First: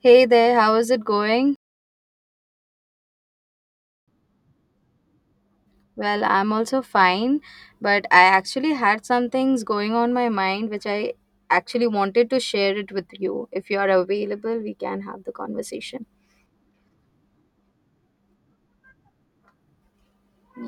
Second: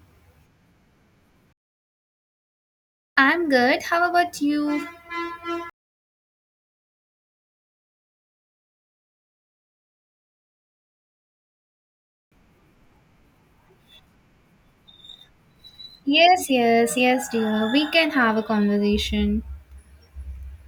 Hey there, how is it going? I'm good. How about you? Well, I'm also fine, but I actually had some things going on my mind which I actually wanted to share it with you. If you are available, we can have the conversation. Yes, yes, yes, dear. We can have a conversation.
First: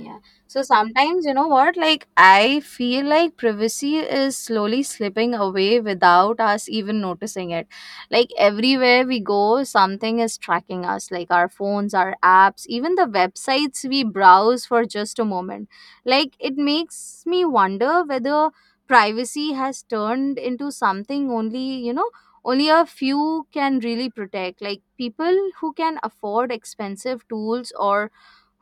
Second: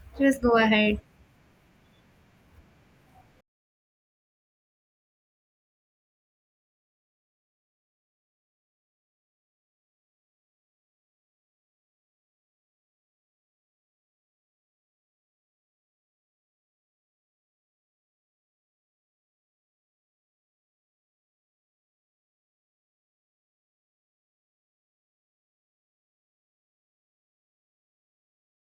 Yeah. Just go So ahead. sometimes, you know what? Like, I feel like privacy is slowly slipping away without us even noticing it. Like, everywhere we go, something is tracking us, like our phones, our apps, even the websites we browse for just a moment. Like, it makes me wonder whether privacy has turned into something only, only a few can really protect. Like, people who can afford expensive tools or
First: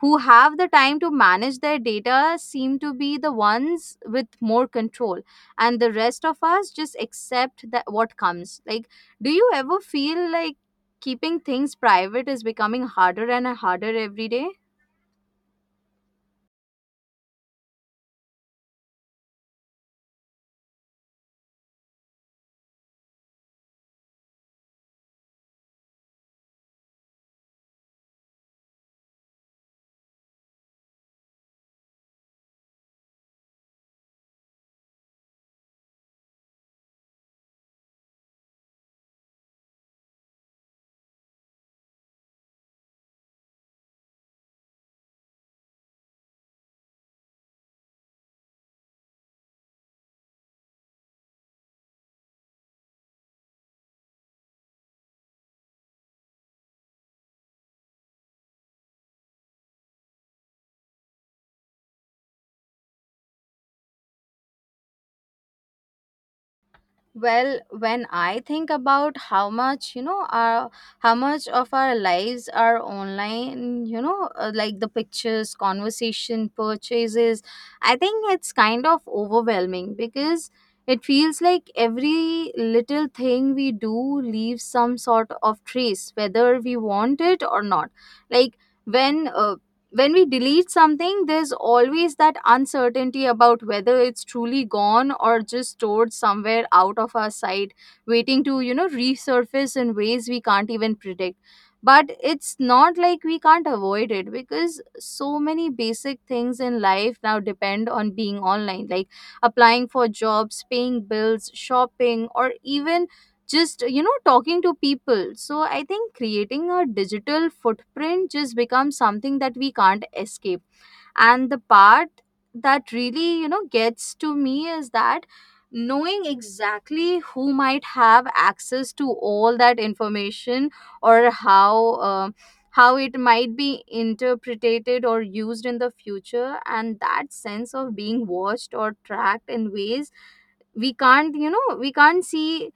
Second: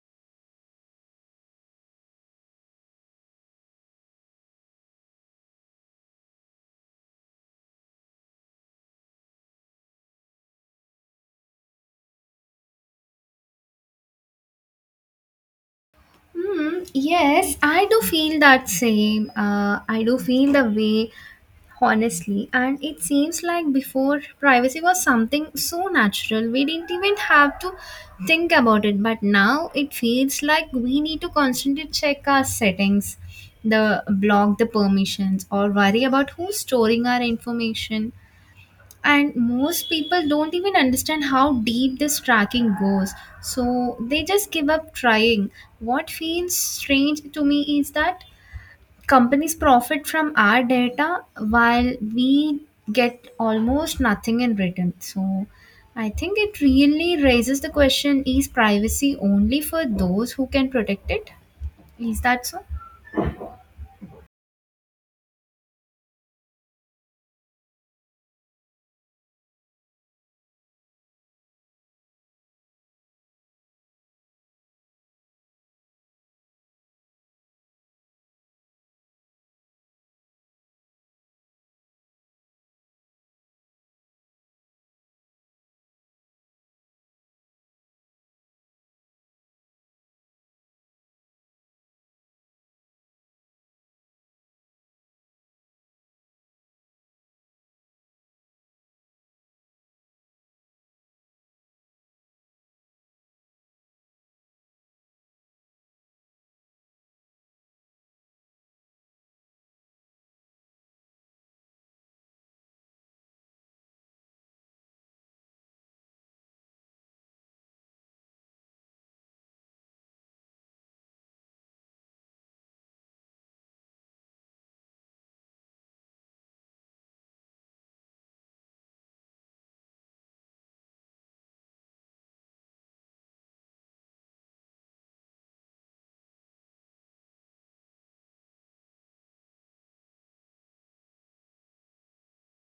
who have the time to manage their data seem to be the ones with more control, and the rest of us just accept that what comes like, do you ever feel like keeping things private is becoming harder and harder every day? Hmm, yes, I do feel that same. I do feel the way, honestly. And it seems like before, privacy was something so natural. We didn't even have to think about it. But now it feels like we need to constantly check our settings, the block the permissions, or worry about who's storing our information. And most people don't even understand how deep this tracking goes, so they just give up trying. What feels strange to me is that companies profit from our data while we get almost nothing in return. So I think it really raises the question: is privacy only for those who can protect it? Is that so? Well, when I think about how much, you know, our how much of our lives are online, you know, like the pictures, conversation, purchases, I think it's kind of overwhelming because it feels like every little thing we do leaves some sort of trace, whether we want it or not. Like, when uh, when we delete something, there's always that uncertainty about whether it's truly gone or just stored somewhere out of our sight, waiting to, you know, resurface in ways we can't even predict. But it's not like we can't avoid it, because so many basic things in life now depend on being online, like applying for jobs, paying bills, shopping, or even just, you know, talking to people. So I think creating a digital footprint just becomes something that we can't escape. And the part that really, you know, gets to me is that knowing exactly who might have access to all that information, or uh, how it might be interpreted or used in the future, and that sense of being watched or tracked in ways we can't, you know, we can't see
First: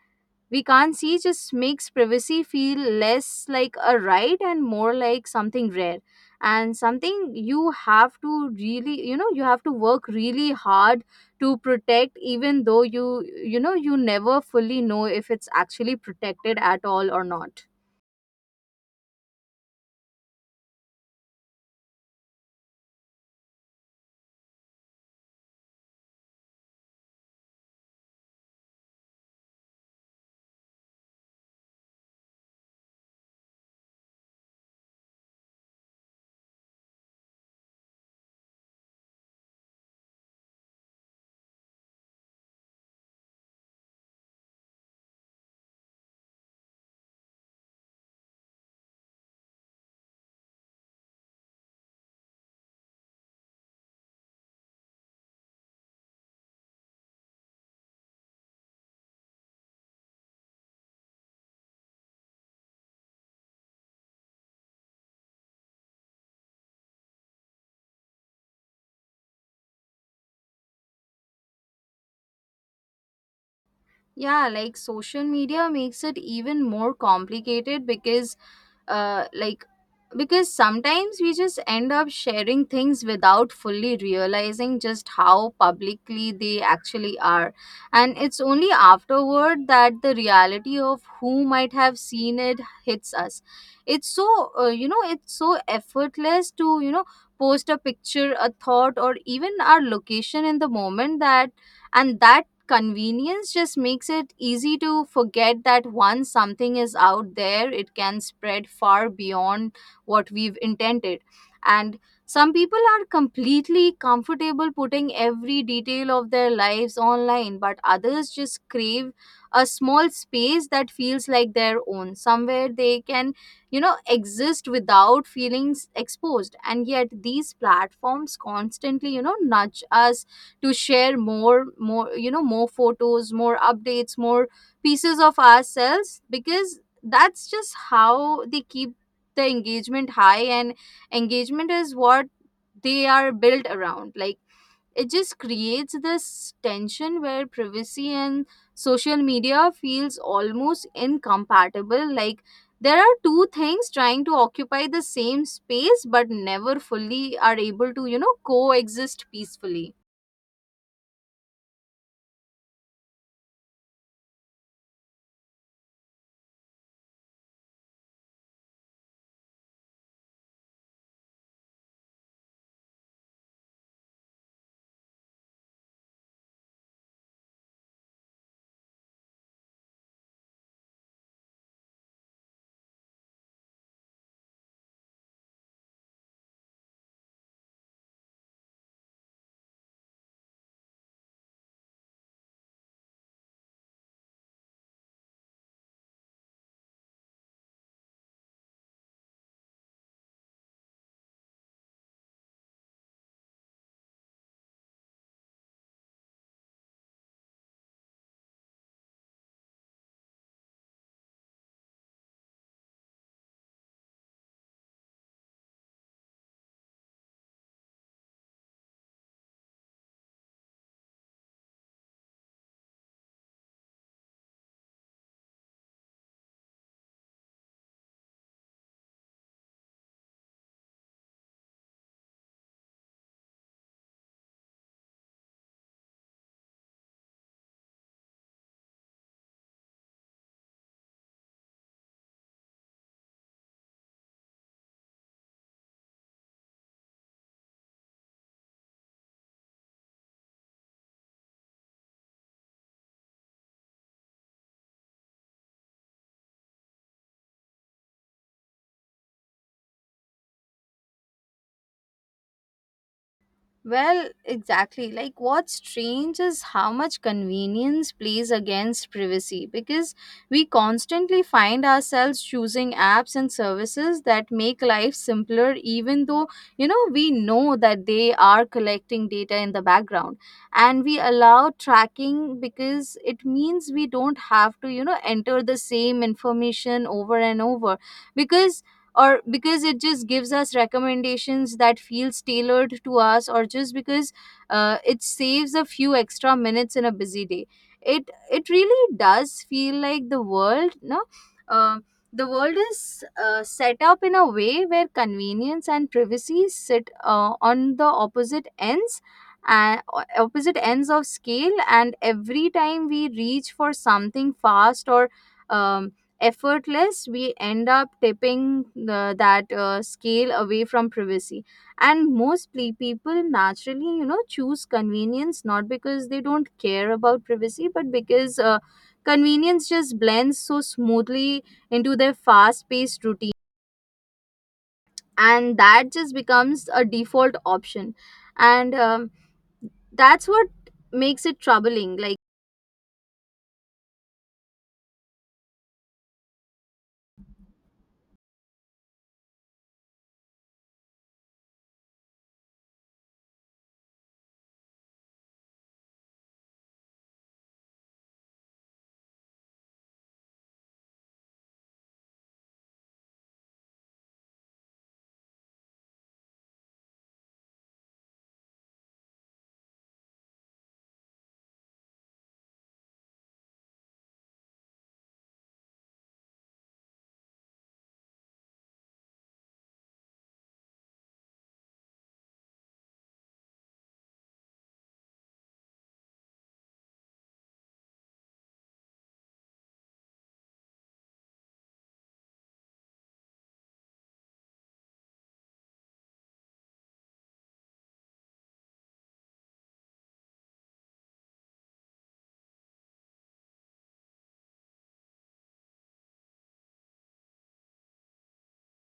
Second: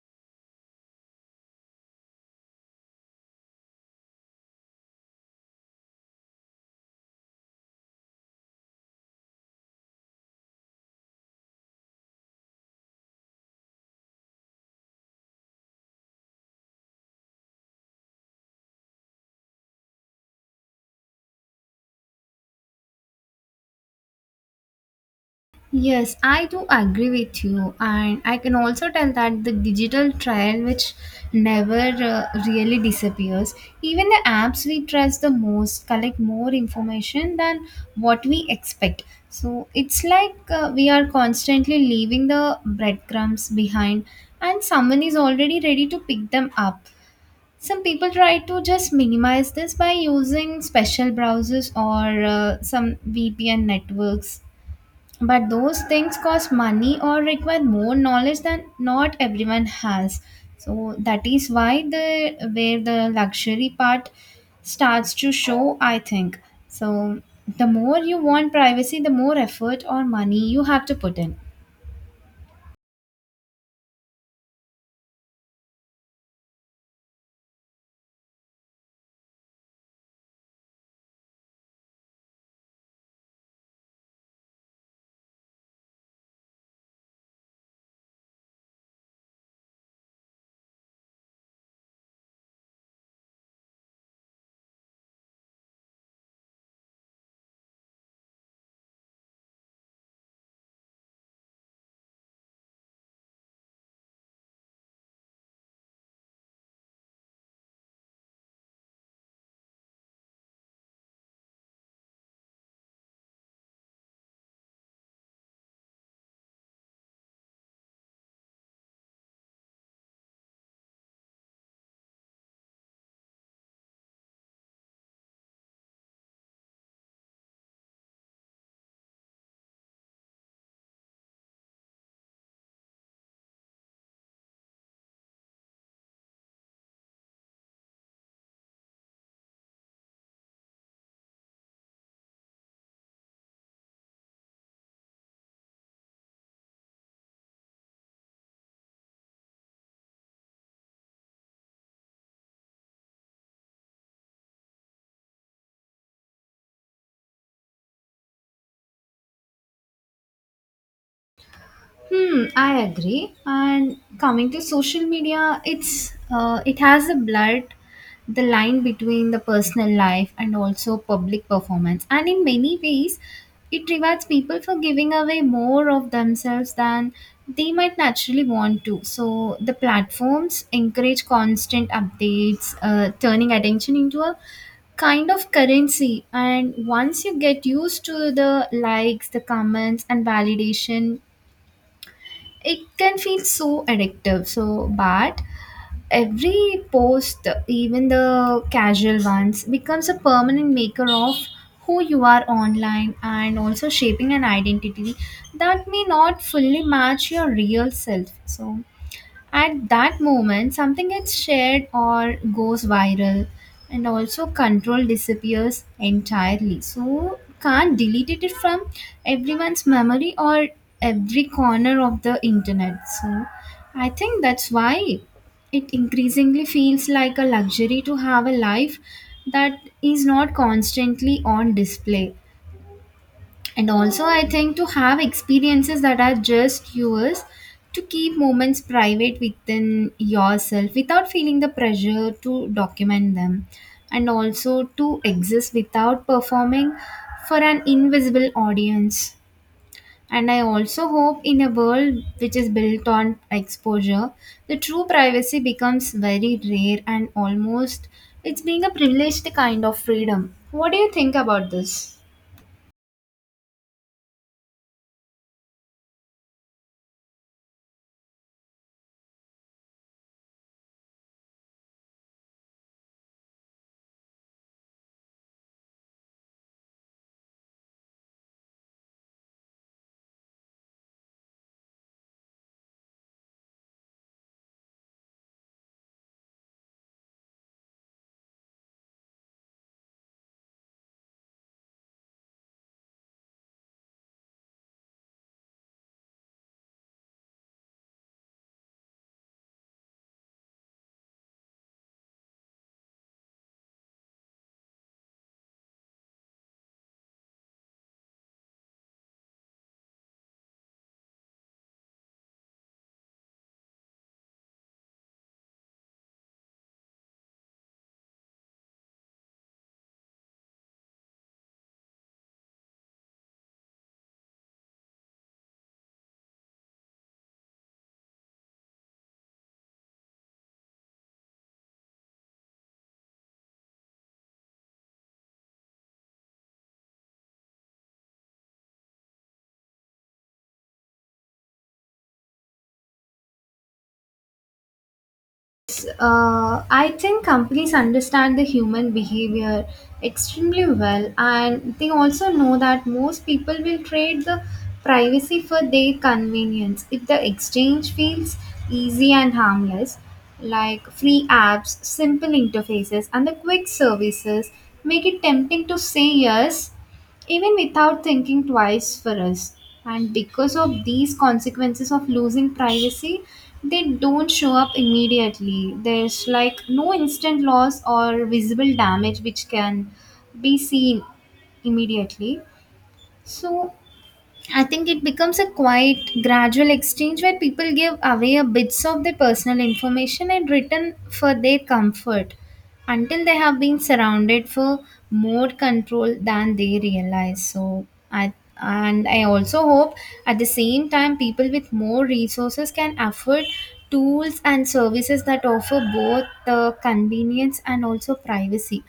we can't see just makes privacy feel less like a right and more like something rare, and something you have to really, you know, you have to work really hard to protect, even though you know, you never fully know if it's actually protected at all or not. Yes, I do agree with you, and I can also tell that the digital trial, which never really disappears, even the apps we trust the most collect more information than what we expect. So it's like, we are constantly leaving the breadcrumbs behind, and someone is already ready to pick them up. Some people try to just minimize this by using special browsers or some VPN networks, but those things cost money or require more knowledge than not everyone has. So that is why the where the luxury part starts to show, I think. So the more you want privacy, the more effort or money you have to put in. Yeah, like social media makes it even more complicated because, like because sometimes we just end up sharing things without fully realizing just how publicly they actually are, and it's only afterward that the reality of who might have seen it hits us. It's so, you know, it's so effortless to, you know, post a picture, a thought, or even our location in the moment, that convenience just makes it easy to forget that once something is out there, it can spread far beyond what we've intended. And some people are completely comfortable putting every detail of their lives online, but others just crave a small space that feels like their own, somewhere they can, you know, exist without feeling exposed. And yet, these platforms constantly, you know, nudge us to share more, more, you know, more photos, more updates, more pieces of ourselves, because that's just how they keep the engagement high. And engagement is what they are built around. Like, it just creates this tension where privacy and social media feels almost incompatible, like there are two things trying to occupy the same space but never fully are able to, you know, coexist peacefully. Hmm, I agree. And coming to social media, it has a blurred the line between the personal life and also public performance. And in many ways, it rewards people for giving away more of themselves than they might naturally want to. So the platforms encourage constant updates, turning attention into a kind of currency. And once you get used to the likes, the comments, and validation, it can feel so addictive, so bad. Every post, even the casual ones, becomes a permanent maker of who you are online, and also shaping an identity that may not fully match your real self. So at that moment, something gets shared or goes viral, and also control disappears entirely. So, can't delete it from everyone's memory or every corner of the internet. So, I think that's why it increasingly feels like a luxury to have a life that is not constantly on display. And also, I think, to have experiences that are just yours, to keep moments private within yourself without feeling the pressure to document them, and also to exist without performing for an invisible audience. And I also hope, in a world which is built on exposure, the true privacy becomes very rare and almost it's being a privileged kind of freedom. What do you think about this? Well, exactly. Like, what's strange is how much convenience plays against privacy, because we constantly find ourselves choosing apps and services that make life simpler, even though, you know, we know that they are collecting data in the background. And we allow tracking because it means we don't have to, you know, enter the same information over and over, because or because it just gives us recommendations that feels tailored to us, or just because, it saves a few extra minutes in a busy day. It really does feel like the world, no, uh, the world is, set up in a way where convenience and privacy sit, on the opposite ends, and opposite ends of scale. And every time we reach for something fast or, um, effortless, we end up tipping that scale away from privacy. And most people naturally, you know, choose convenience, not because they don't care about privacy, but because, convenience just blends so smoothly into their fast paced routine, and that just becomes a default option. And, that's what makes it troubling, like. Yes, I think companies understand the human behavior extremely well, and they also know that most people will trade the privacy for their convenience if the exchange feels easy and harmless. Like free apps, simple interfaces, and the quick services make it tempting to say yes even without thinking twice for us. And because of these consequences of losing privacy, they don't show up immediately. There's like no instant loss or visible damage which can be seen immediately. So I think it becomes a quite gradual exchange where people give away a bits of their personal information in return for their comfort until they have been surrounded for more control than they realize. So I, and I also hope at the same time, people with more resources can afford tools and services that offer both the convenience and also privacy.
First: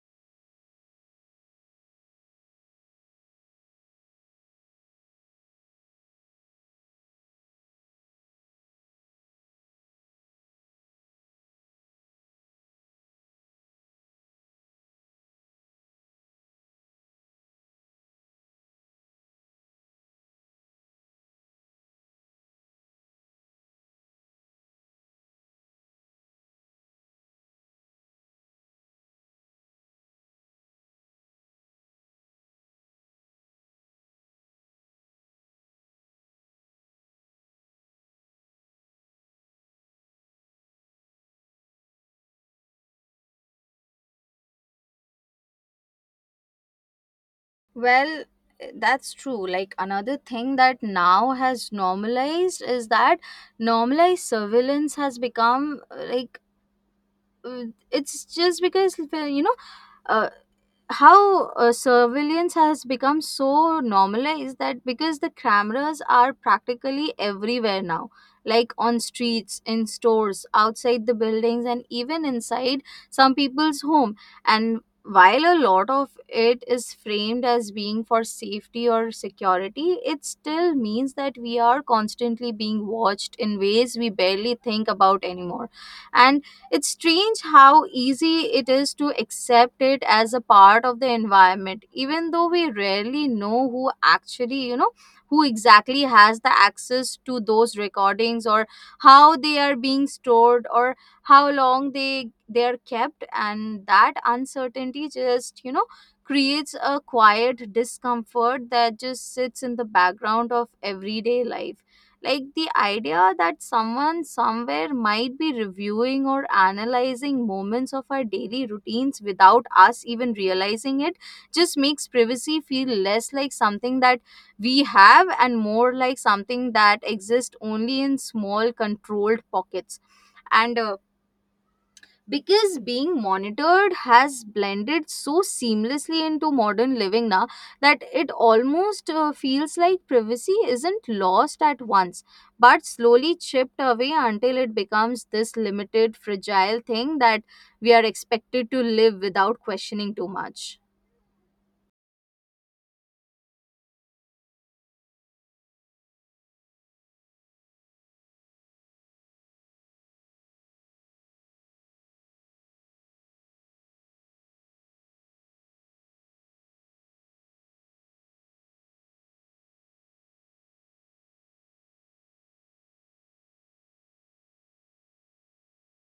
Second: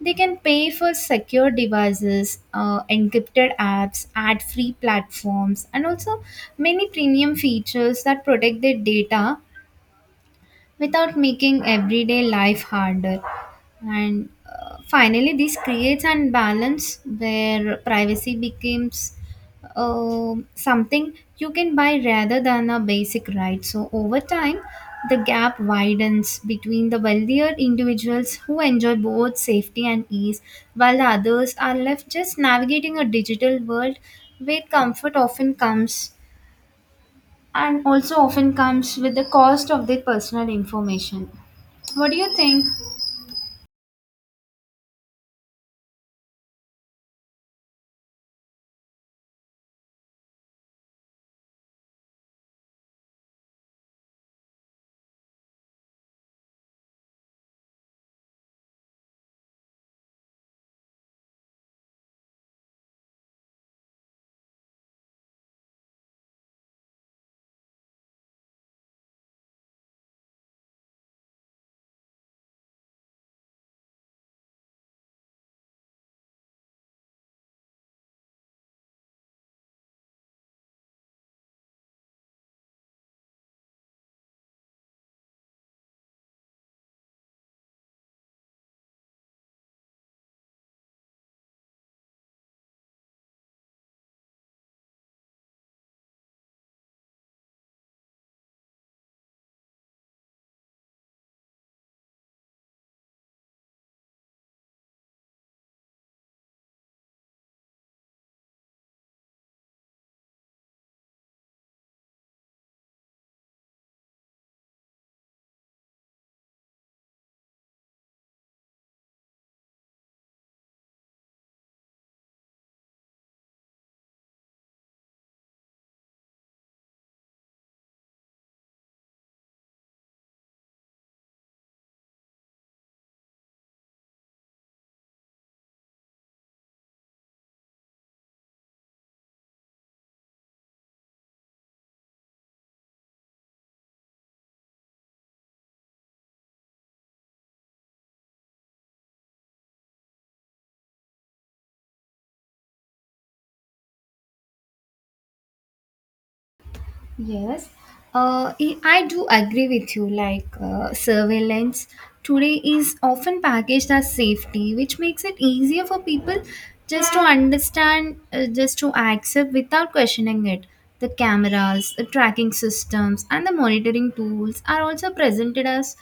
They can pay for secure devices, encrypted apps, ad free platforms, and also many premium features that protect their data without making everyday life harder. And finally, this creates an balance where privacy becomes something you can buy rather than a basic right. So, over time, the gap widens between the wealthier individuals who enjoy both safety and ease, while the others are left just navigating a digital world where comfort often comes and also often comes with the cost of their personal information. What do you think? Well, that's true. Like another thing that now has normalized is that normalized surveillance has become like it's just because you know uh, how surveillance has become so normalized, that because the cameras are practically everywhere now, like on streets, in stores, outside the buildings, and even inside some people's home. And while a lot of it is framed as being for safety or security, it still means that we are constantly being watched in ways we barely think about anymore. And it's strange how easy it is to accept it as a part of the environment, even though we rarely know who actually, you know, who exactly has the access to those recordings, or how they are being stored, or how long they are kept. And that uncertainty just, you know, creates a quiet discomfort that just sits in the background of everyday life. Like the idea that someone, somewhere, might be reviewing or analyzing moments of our daily routines without us even realizing it just makes privacy feel less like something that we have and more like something that exists only in small controlled pockets. And Because being monitored has blended so seamlessly into modern living now that it almost, feels like privacy isn't lost at once, but slowly chipped away until it becomes this limited, fragile thing that we are expected to live without questioning too much. Yes, I do agree with you. Like, surveillance today is often packaged as safety, which makes it easier for people just to understand, just to accept without questioning it. The cameras, the tracking systems, and the monitoring tools are also presented as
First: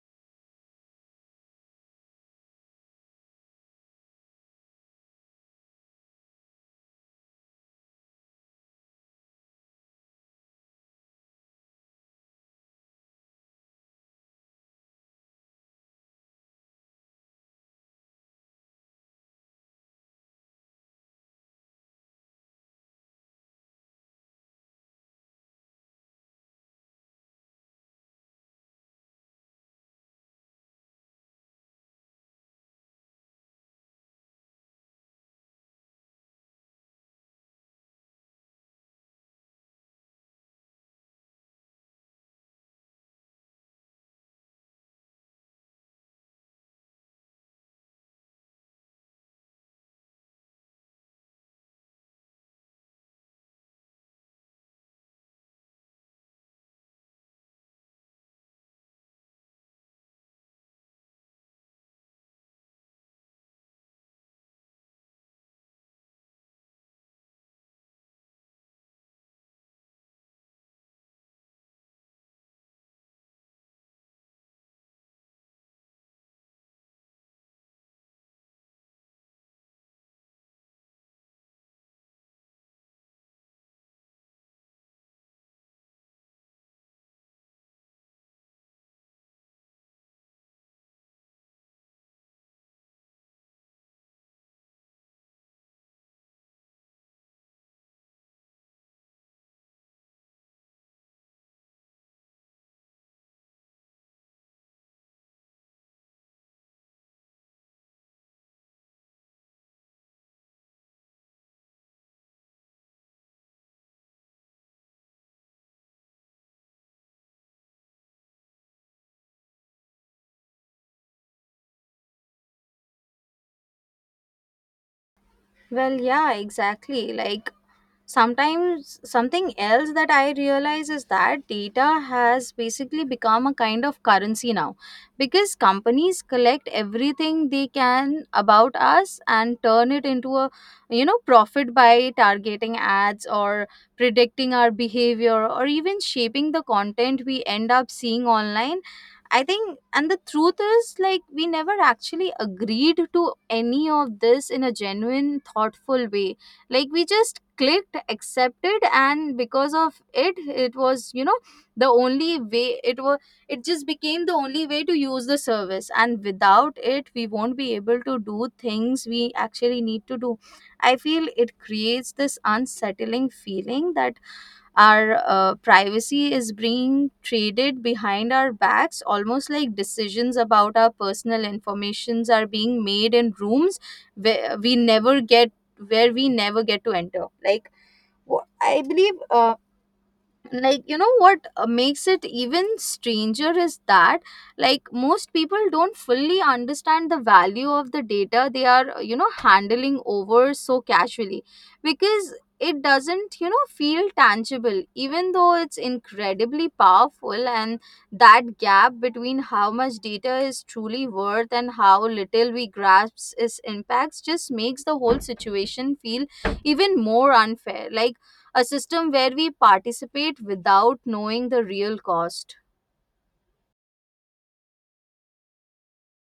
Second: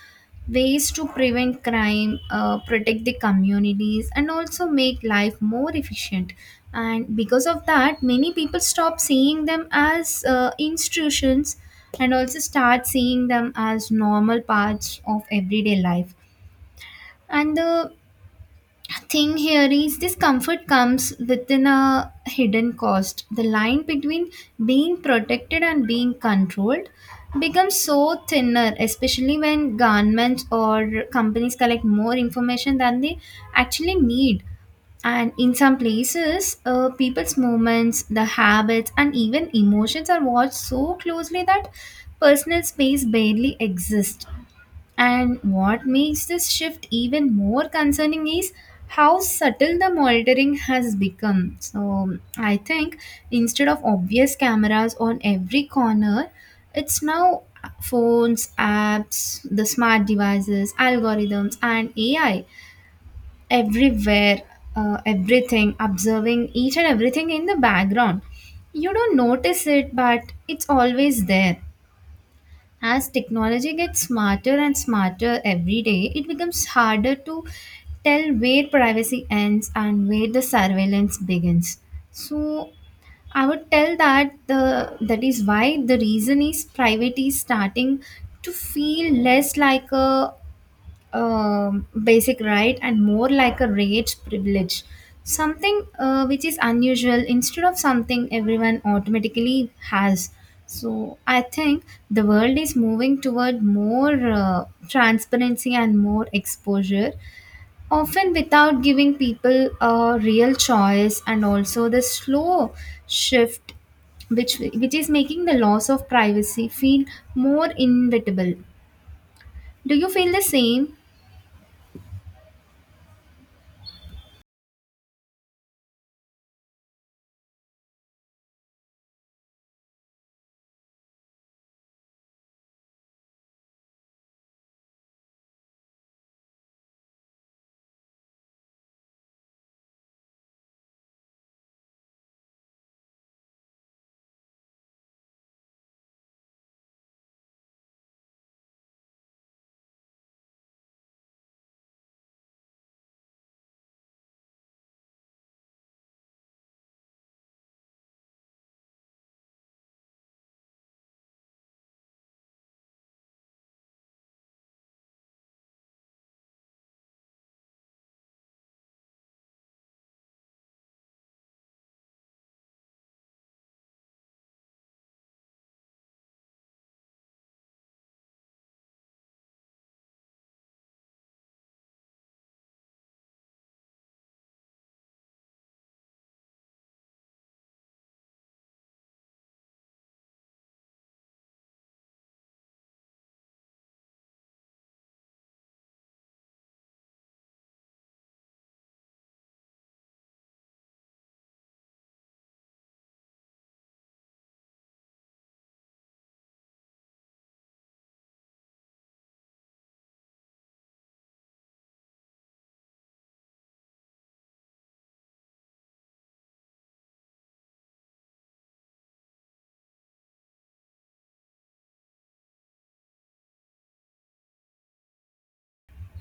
ways to prevent crime, protect the communities, and also make life more efficient. And because of that, many people stop seeing them as institutions and also start seeing them as normal parts of everyday life. And the thing here is this comfort comes within a hidden cost. The line between being protected and being controlled becomes so thinner, especially when governments or companies collect more information than they actually need. And in some places, people's movements, the habits, and even emotions are watched so closely that personal space barely exists. And what makes this shift even more concerning is how subtle the monitoring has become. So, I think instead of obvious cameras on every corner, it's now phones, apps, the smart devices, algorithms, and AI everywhere, everything, observing each and everything in the background. You don't notice it, but it's always there. As technology gets smarter and smarter every day, it becomes harder to tell where privacy ends and where the surveillance begins. So I would tell that the that is why the reason is privacy is starting to feel less like a basic right and more like a rage privilege, something which is unusual instead of something everyone automatically has. So I think the world is moving toward more transparency and more exposure, often without giving people a real choice, and also the slow shift which is making the loss of privacy feel more inevitable. Do you feel the same? Well, yeah, exactly, like. Sometimes something else that I realize is that data has basically become a kind of currency now, because companies collect everything they can about us and turn it into a, you know, profit by targeting ads, or predicting our behavior, or even shaping the content we end up seeing online. I think, and the truth is, like, we never actually agreed to any of this in a genuine, thoughtful way. Like, we just clicked accepted, and because of it, it was, you know, the only way. It was it just became the only way to use the service, and without it we won't be able to do things we actually need to do. I feel it creates this unsettling feeling that our, privacy is being traded behind our backs, almost like decisions about our personal informations are being made in rooms where we never get to enter. Like, I believe. Like, you know what, makes it even stranger is that, like, most people don't fully understand the value of the data they are, you know, handling over so casually, because it doesn't, you know, feel tangible, even though it's incredibly powerful. And that gap between how much data is truly worth and how little we grasp its impacts just makes the whole situation feel even more unfair, like a system where we participate without knowing the real cost.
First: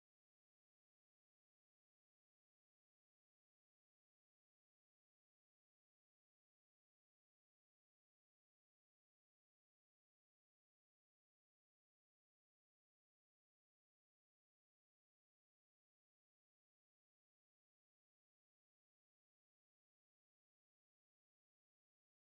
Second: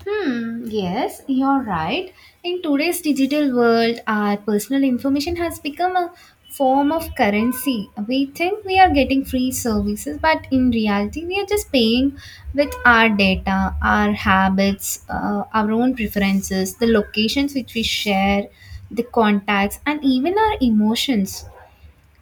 Hmm, yes, you're right. In today's digital world, our personal information has become a form of currency. We think we are getting free services, but in reality, we are just paying with our data, our habits, our own preferences, the locations which we share, the contacts, and even our emotions.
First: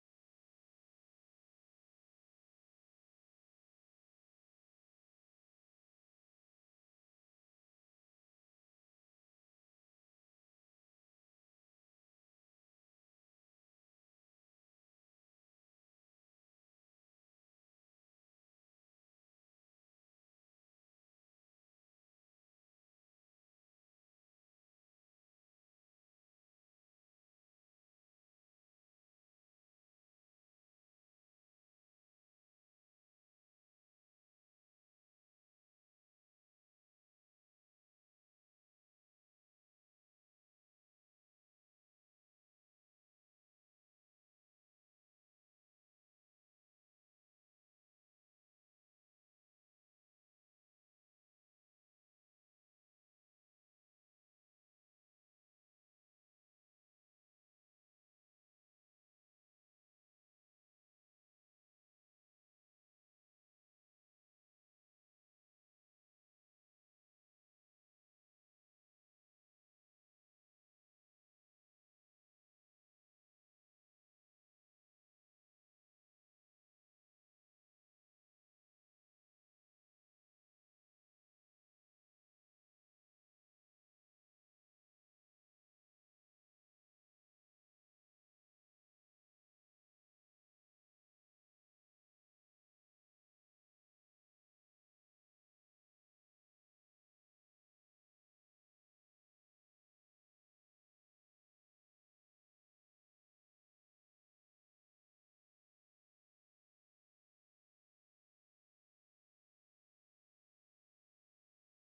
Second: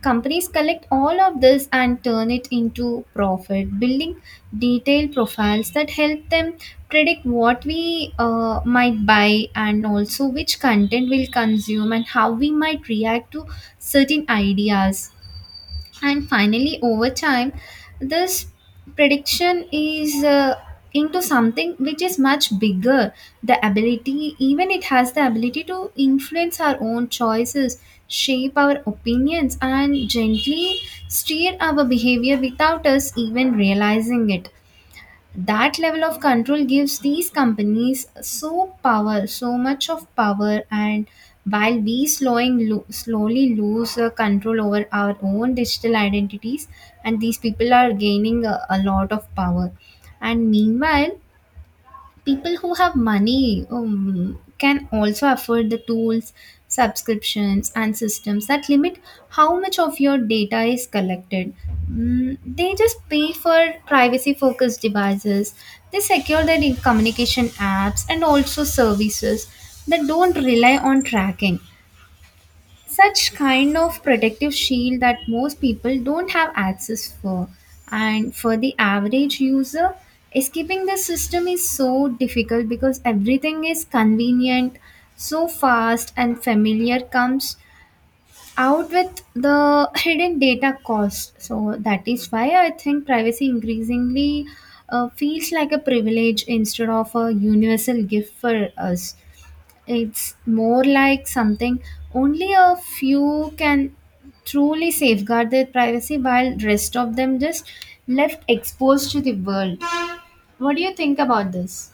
Companies collect all of this and turn it into profit, building detailed profiles that help them predict what we might buy, and also which content we'll consume and how we might react to certain ideas. And finally, over time, this prediction is, into something which is much bigger. The ability, even it has the ability, to influence our own choices, shape our opinions, and gently steer our behavior without us even realizing it. That level of control gives these companies so power, so much of power. And while we slowly lose control over our own digital identities, and these people are gaining a lot of power. And meanwhile, people who have money can also afford the tools, subscriptions, and systems that limit how much of your data is collected. Mm, they just pay for privacy focused devices. They secure their communication apps and also services that don't rely on tracking, such kind of protective shield that most people don't have access for. And for the average user, escaping the system is so difficult because everything is convenient, so fast and familiar, comes out with the hidden data cost. So that is why I think privacy increasingly feels like a privilege instead of a universal gift for us. It's more like something only a few can truly safeguard their privacy, while rest of them just left exposed to the world. What do you think about this?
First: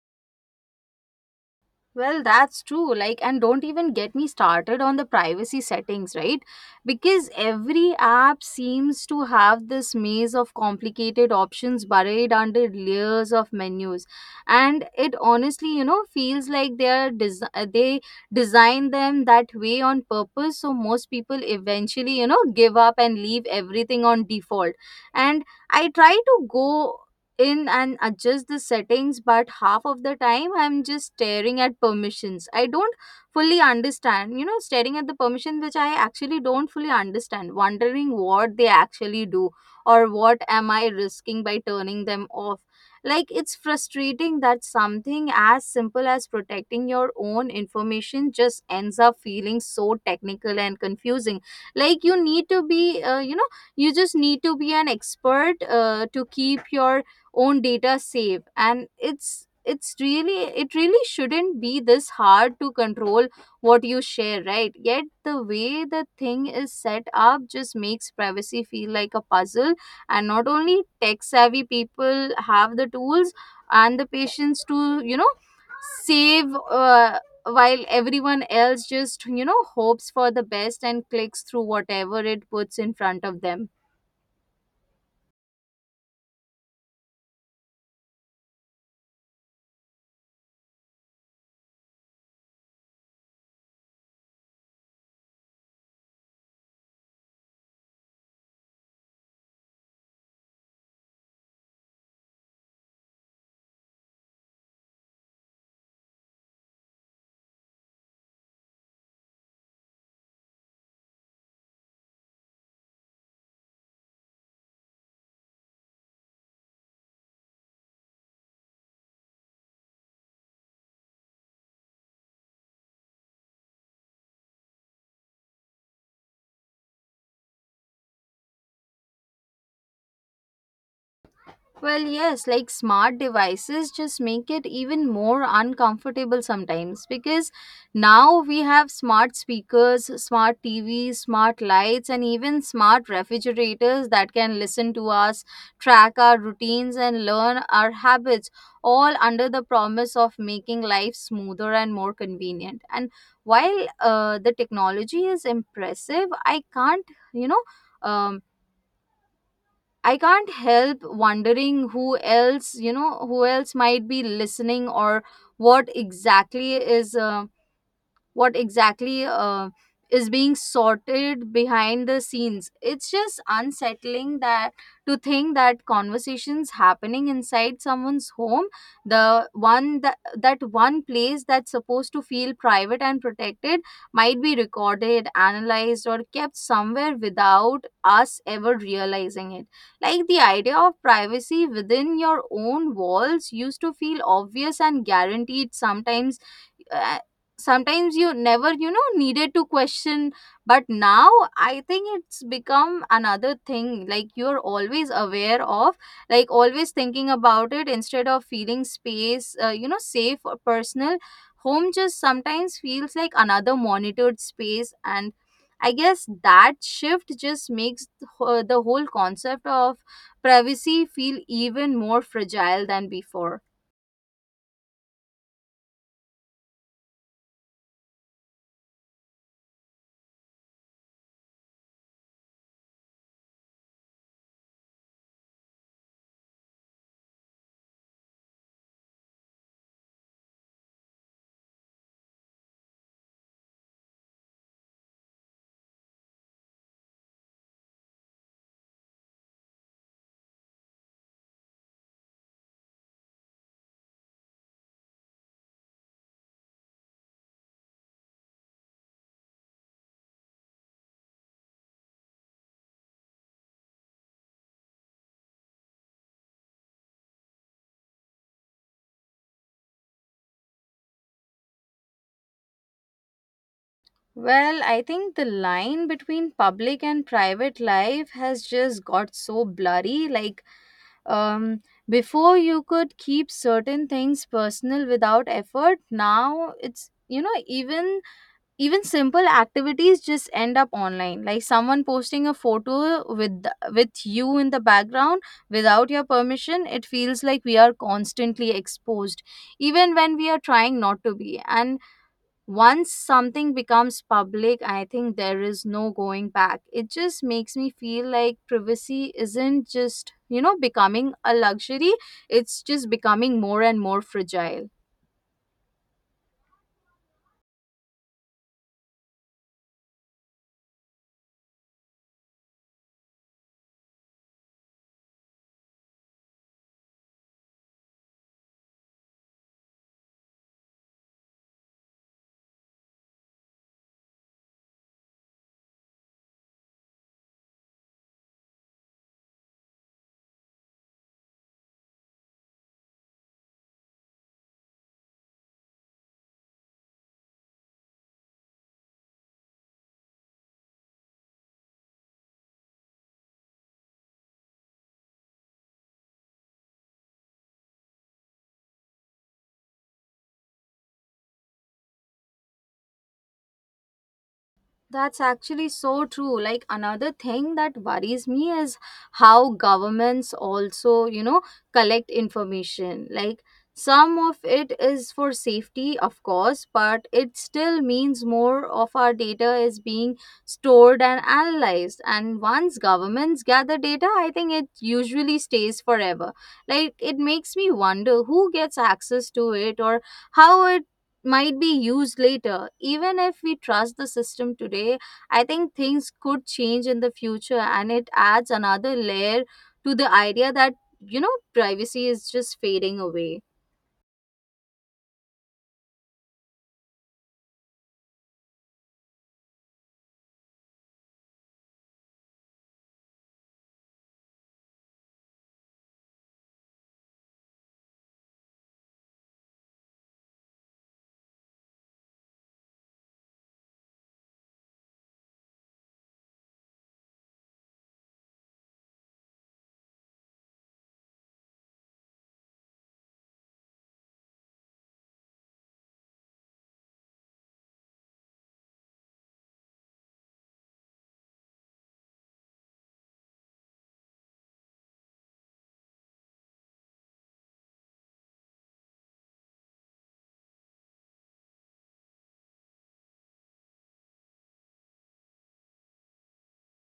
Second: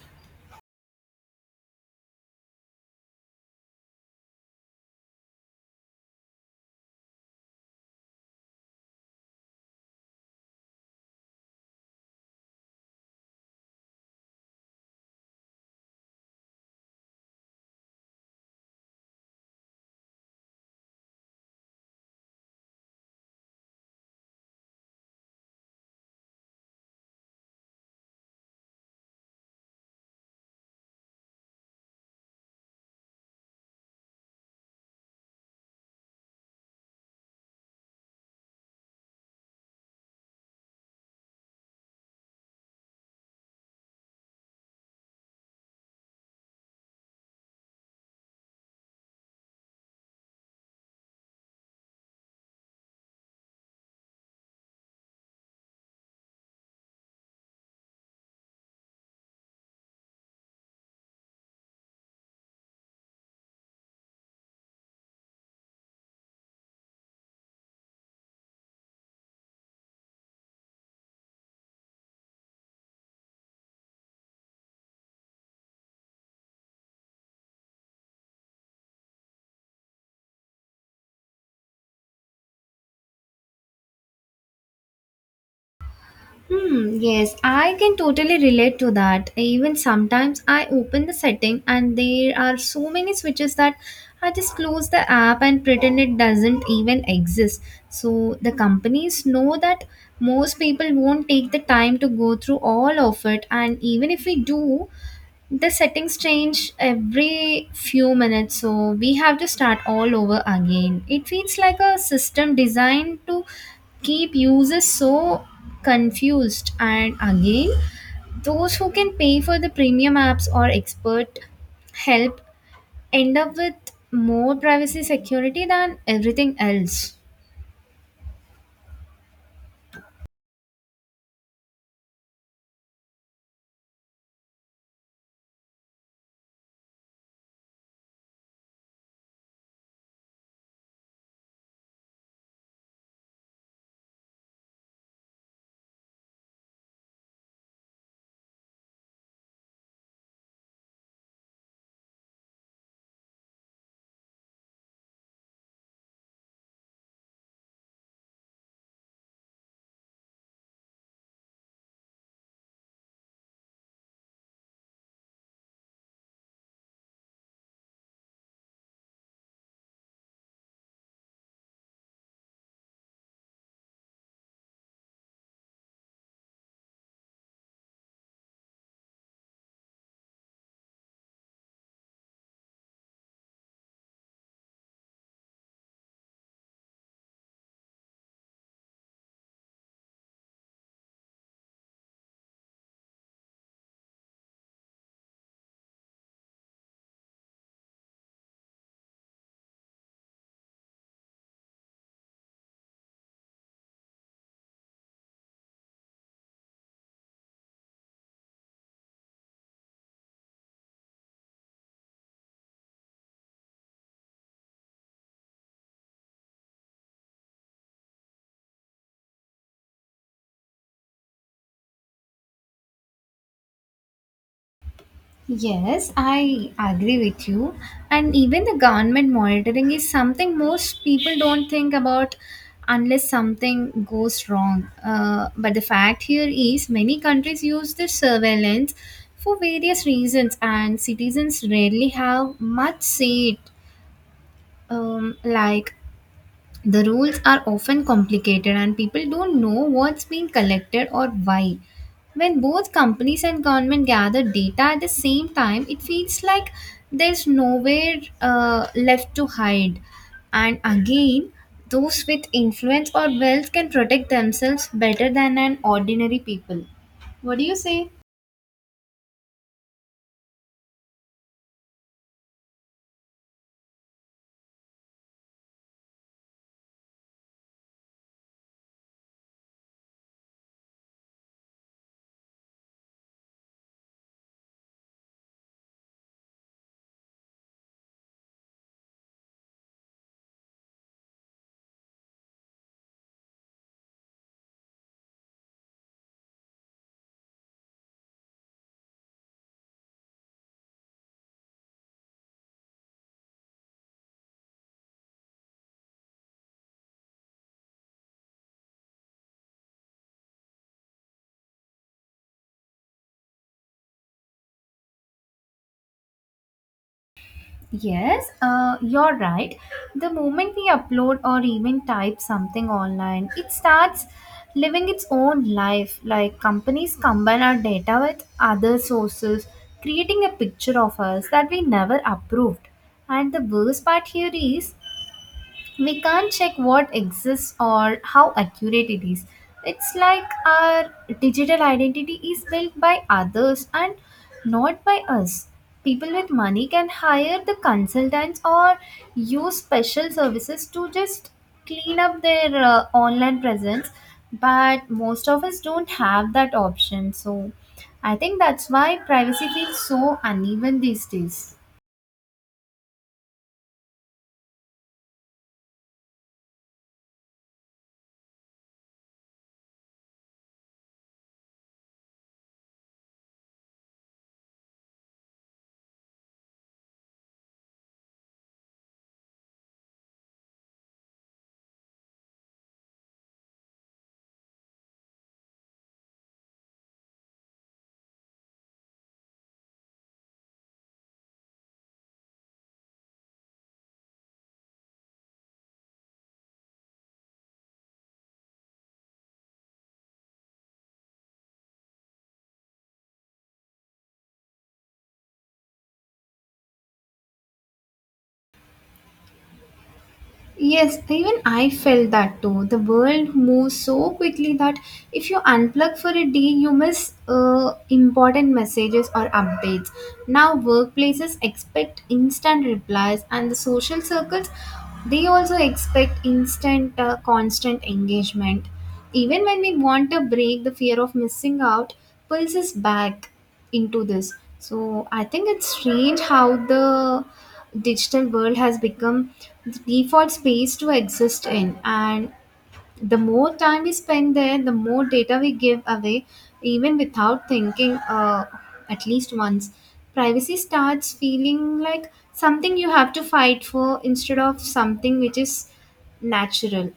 Well, that's true. Like, and don't even get me started on the privacy settings, right? Because every app seems to have this maze of complicated options buried under layers of menus. And it honestly, you know, feels like they are they design them that way on purpose, so most people eventually, you know, give up and leave everything on default. And I try to go in and adjust the settings, but half of the time I'm just staring at permissions I don't fully understand. Staring at the permission which I actually don't fully understand, wondering what they actually do or what am I risking by turning them off. Like, it's frustrating that something as simple as protecting your own information just ends up feeling so technical and confusing. Like, you need to be you just need to be an expert to keep your own data safe. And it's really, it really shouldn't be this hard to control what you share, right? Yet the way the thing is set up just makes privacy feel like a puzzle, and not only tech savvy people have the tools and the patience to save, while everyone else just, you know, hopes for the best and clicks through whatever it puts in front of them. Hmm, yes, I can totally relate to that. Even sometimes I open the setting and there are so many switches that I just close the app and pretend it doesn't even exist. So the companies know that most people won't take the time to go through all of it, and even if we do, the settings change every few minutes, so we have to start all over again. It feels like a system designed to keep users so confused. And again, those who can pay for the premium apps or expert help end up with more privacy security than everything else. Well, yes, like smart devices just make it even more uncomfortable sometimes, because now we have smart speakers, smart TVs, smart lights, and even smart refrigerators that can listen to us, track our routines, and learn our habits, all under the promise of making life smoother and more convenient. And while the technology is impressive, you know, um I can't help wondering who else, you know, who else might be listening, or what exactly is um what exactly is being sorted behind the scenes. It's just unsettling that to think that conversations happening inside someone's home, the one place that's supposed to feel private and protected, might be recorded, analyzed, or kept somewhere without us ever realizing it. Like, the idea of privacy within your own walls used to feel obvious and guaranteed. Uh, Sometimes you never, you know, needed to question, but now I think it's become another thing, like, you're always aware of, like, always thinking about it instead of feeling space you know, safe or personal. Home just sometimes feels like another monitored space, and I guess that shift just makes the whole concept of privacy feel even more fragile than before. Yes, I agree with you. And even the government monitoring is something most people don't think about unless something goes wrong. But the fact here is many countries use this surveillance for various reasons, and citizens rarely have much say it. Like, the rules are often complicated and people don't know what's being collected or why. When both companies and government gather data at the same time, it feels like there's nowhere left to hide. And again, those with influence or wealth can protect themselves better than an ordinary people. What do you say? Well, I think the line between public and private life has just got so blurry. Like, um, before you could keep certain things personal without effort. Now it's, you know, even simple activities just end up online. Like someone posting a photo with you in the background without your permission. It feels like we are constantly exposed, even when we are trying not to be. And once something becomes public, I think there is no going back. It just makes me feel like privacy isn't just, you know, becoming a luxury, it's just becoming more and more fragile. Yes, you're right. The moment we upload or even type something online, it starts living its own life. Like companies combine our data with other sources, creating a picture of us that we never approved. And the worst part here is we can't check what exists or how accurate it is. It's like our digital identity is built by others and not by us. People with money can hire the consultants or use special services to just clean up their online presence, but most of us don't have that option. So I think that's why privacy feels so uneven these days. That's actually so true. Like, another thing that worries me is how governments also, you know, collect information. Like, some of it is for safety, of course, but it still means more of our data is being stored and analyzed. And once governments gather data, I think it usually stays forever. Like, it makes me wonder who gets access to it or how it might be used later. Even if we trust the system today, I think things could change in the future, and it adds another layer to the idea that, you know, privacy is just fading away. Yes, even I felt that too. The world moves so quickly that if you unplug for a day, you miss important messages or updates. Now, workplaces expect instant replies, and the social circles they also expect instant, constant engagement. Even when we want a break, the fear of missing out pulls us back into this. So I think it's strange how the digital world has become the default space to exist in. And the more time we spend there, the more data we give away, even without thinking at least once. Privacy starts feeling like something you have to fight for instead of something which is natural.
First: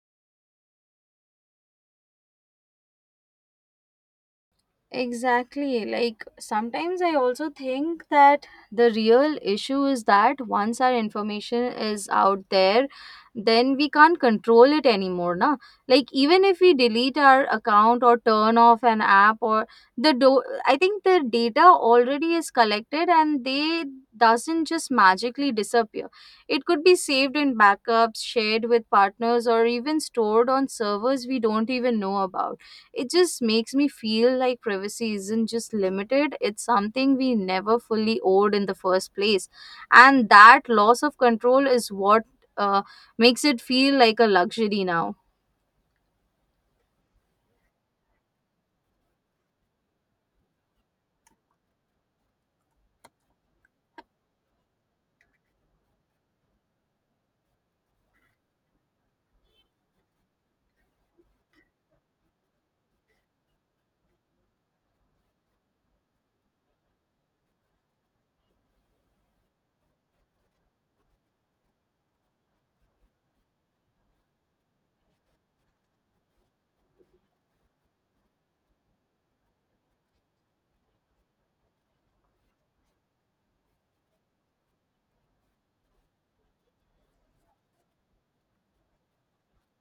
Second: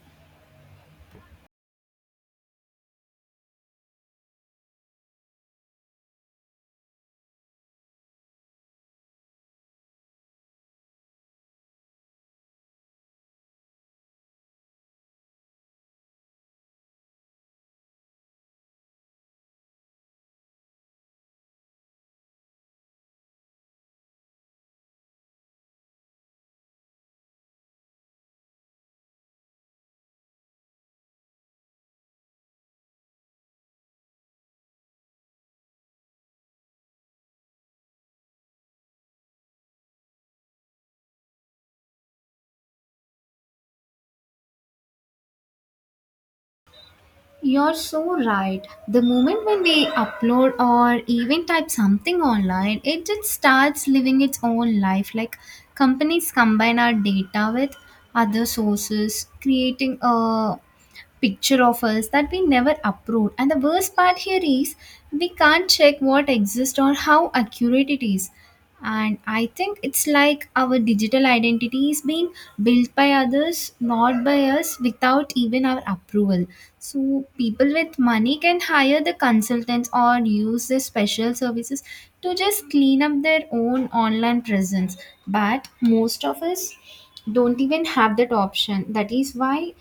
Exactly. Like, sometimes I also think that the real issue is that once our information is out there, then we can't control it anymore, na? Like, even if we delete our account or turn off an app, or the do I think the data already is collected and they doesn't just magically disappear. It could be saved in backups, shared with partners, or even stored on servers we don't even know about. It just makes me feel like privacy isn't just limited, it's something we never fully owed in the first place. And that loss of control is what uh, makes it feel like a luxury now. You're so right. The moment when we upload or even type something online, it just starts living its own life. Like companies combine our data with other sources, creating a picture of us that we never upload. And the worst part here is we can't check what exists or how accurate it is. And I think it's like our digital identity is being built by others, not by us, without even our approval. So, people with money can hire the consultants or use the special services to just clean up their own online presence. But most of us don't even have that option. That is why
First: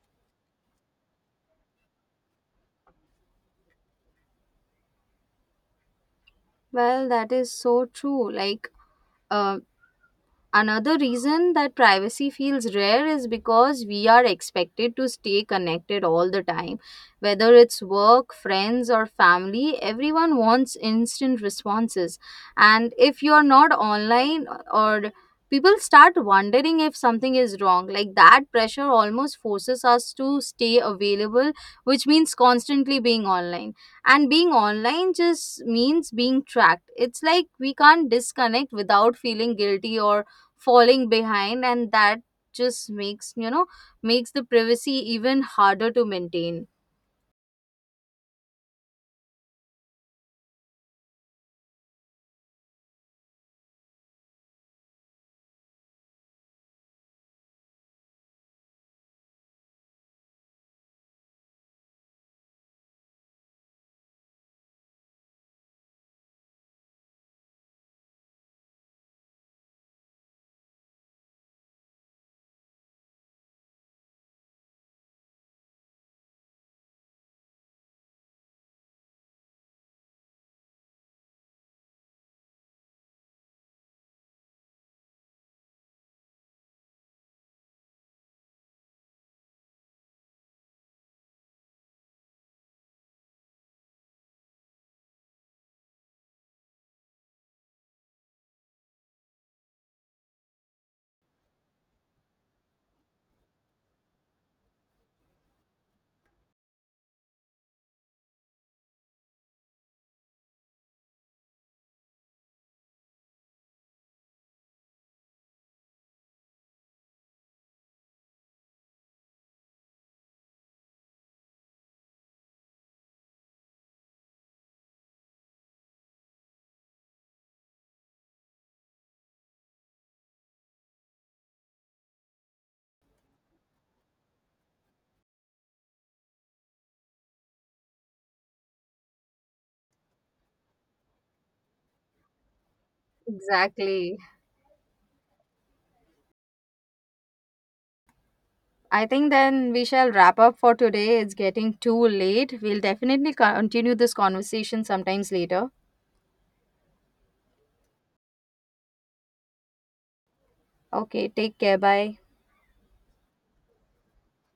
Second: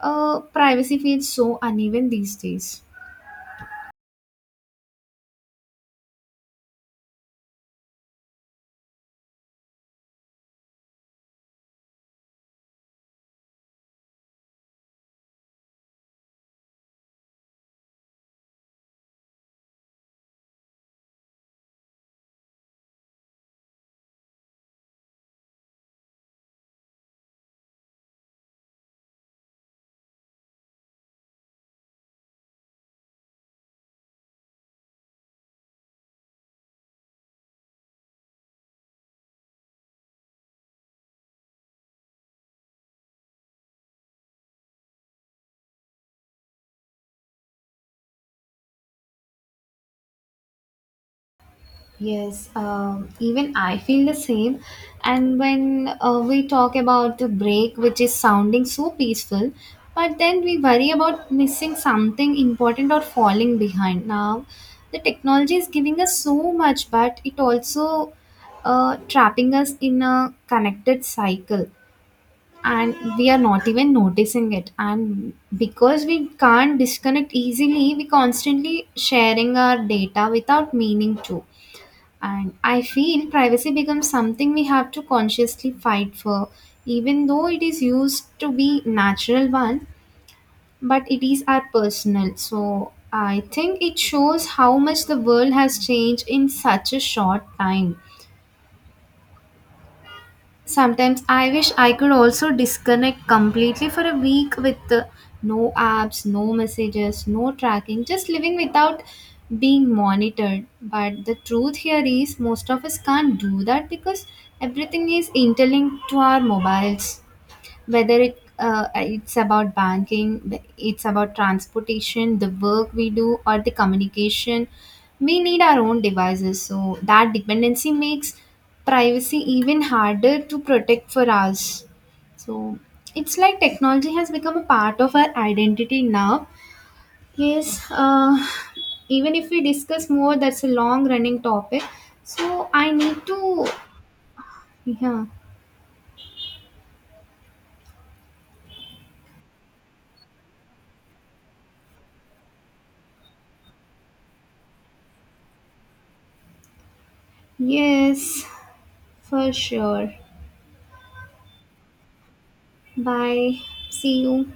privacy feels so uneven these days. Well, that is so true. Uh, Another reason that privacy feels rare is because we are expected to stay connected all the time. Whether it's work, friends, or family, everyone wants instant responses. And if you're not online, or people start wondering if something is wrong. Like, that pressure almost forces us to stay available, which means constantly being online. And being online just means being tracked. It's like we can't disconnect without feeling guilty or falling behind, and that just makes, you know, makes the privacy even harder to maintain. Yes, even I feel the same. And when we talk about the break, which is sounding so peaceful, but then we worry about missing something important or falling behind. Now, the technology is giving us so much, but it also trapping us in a connected cycle, and we are not even noticing it. And because we can't disconnect easily, we constantly sharing our data without meaning to, and I feel privacy becomes something we have to consciously fight for, even though it is used to be natural one, but it is our personal. So I think it shows how much the world has changed in such a short time. Sometimes I wish I could also disconnect completely for a week with no apps, no messages, no tracking, just living without being monitored. But the truth here is, most of us can't do that because everything is interlinked to our mobiles, whether it's about banking, it's about transportation, the work we do, or the communication. We need our own devices, so that dependency makes privacy even harder to protect for us. So it's like technology has become a part of our identity now. Yes. Even if we discuss more, that's a long running topic, so I need to. Exactly. Yeah. I think then we shall wrap up for today, it's getting too late. We'll definitely continue this conversation sometimes later. Yes, for sure. Okay, take care, bye. Bye. See you.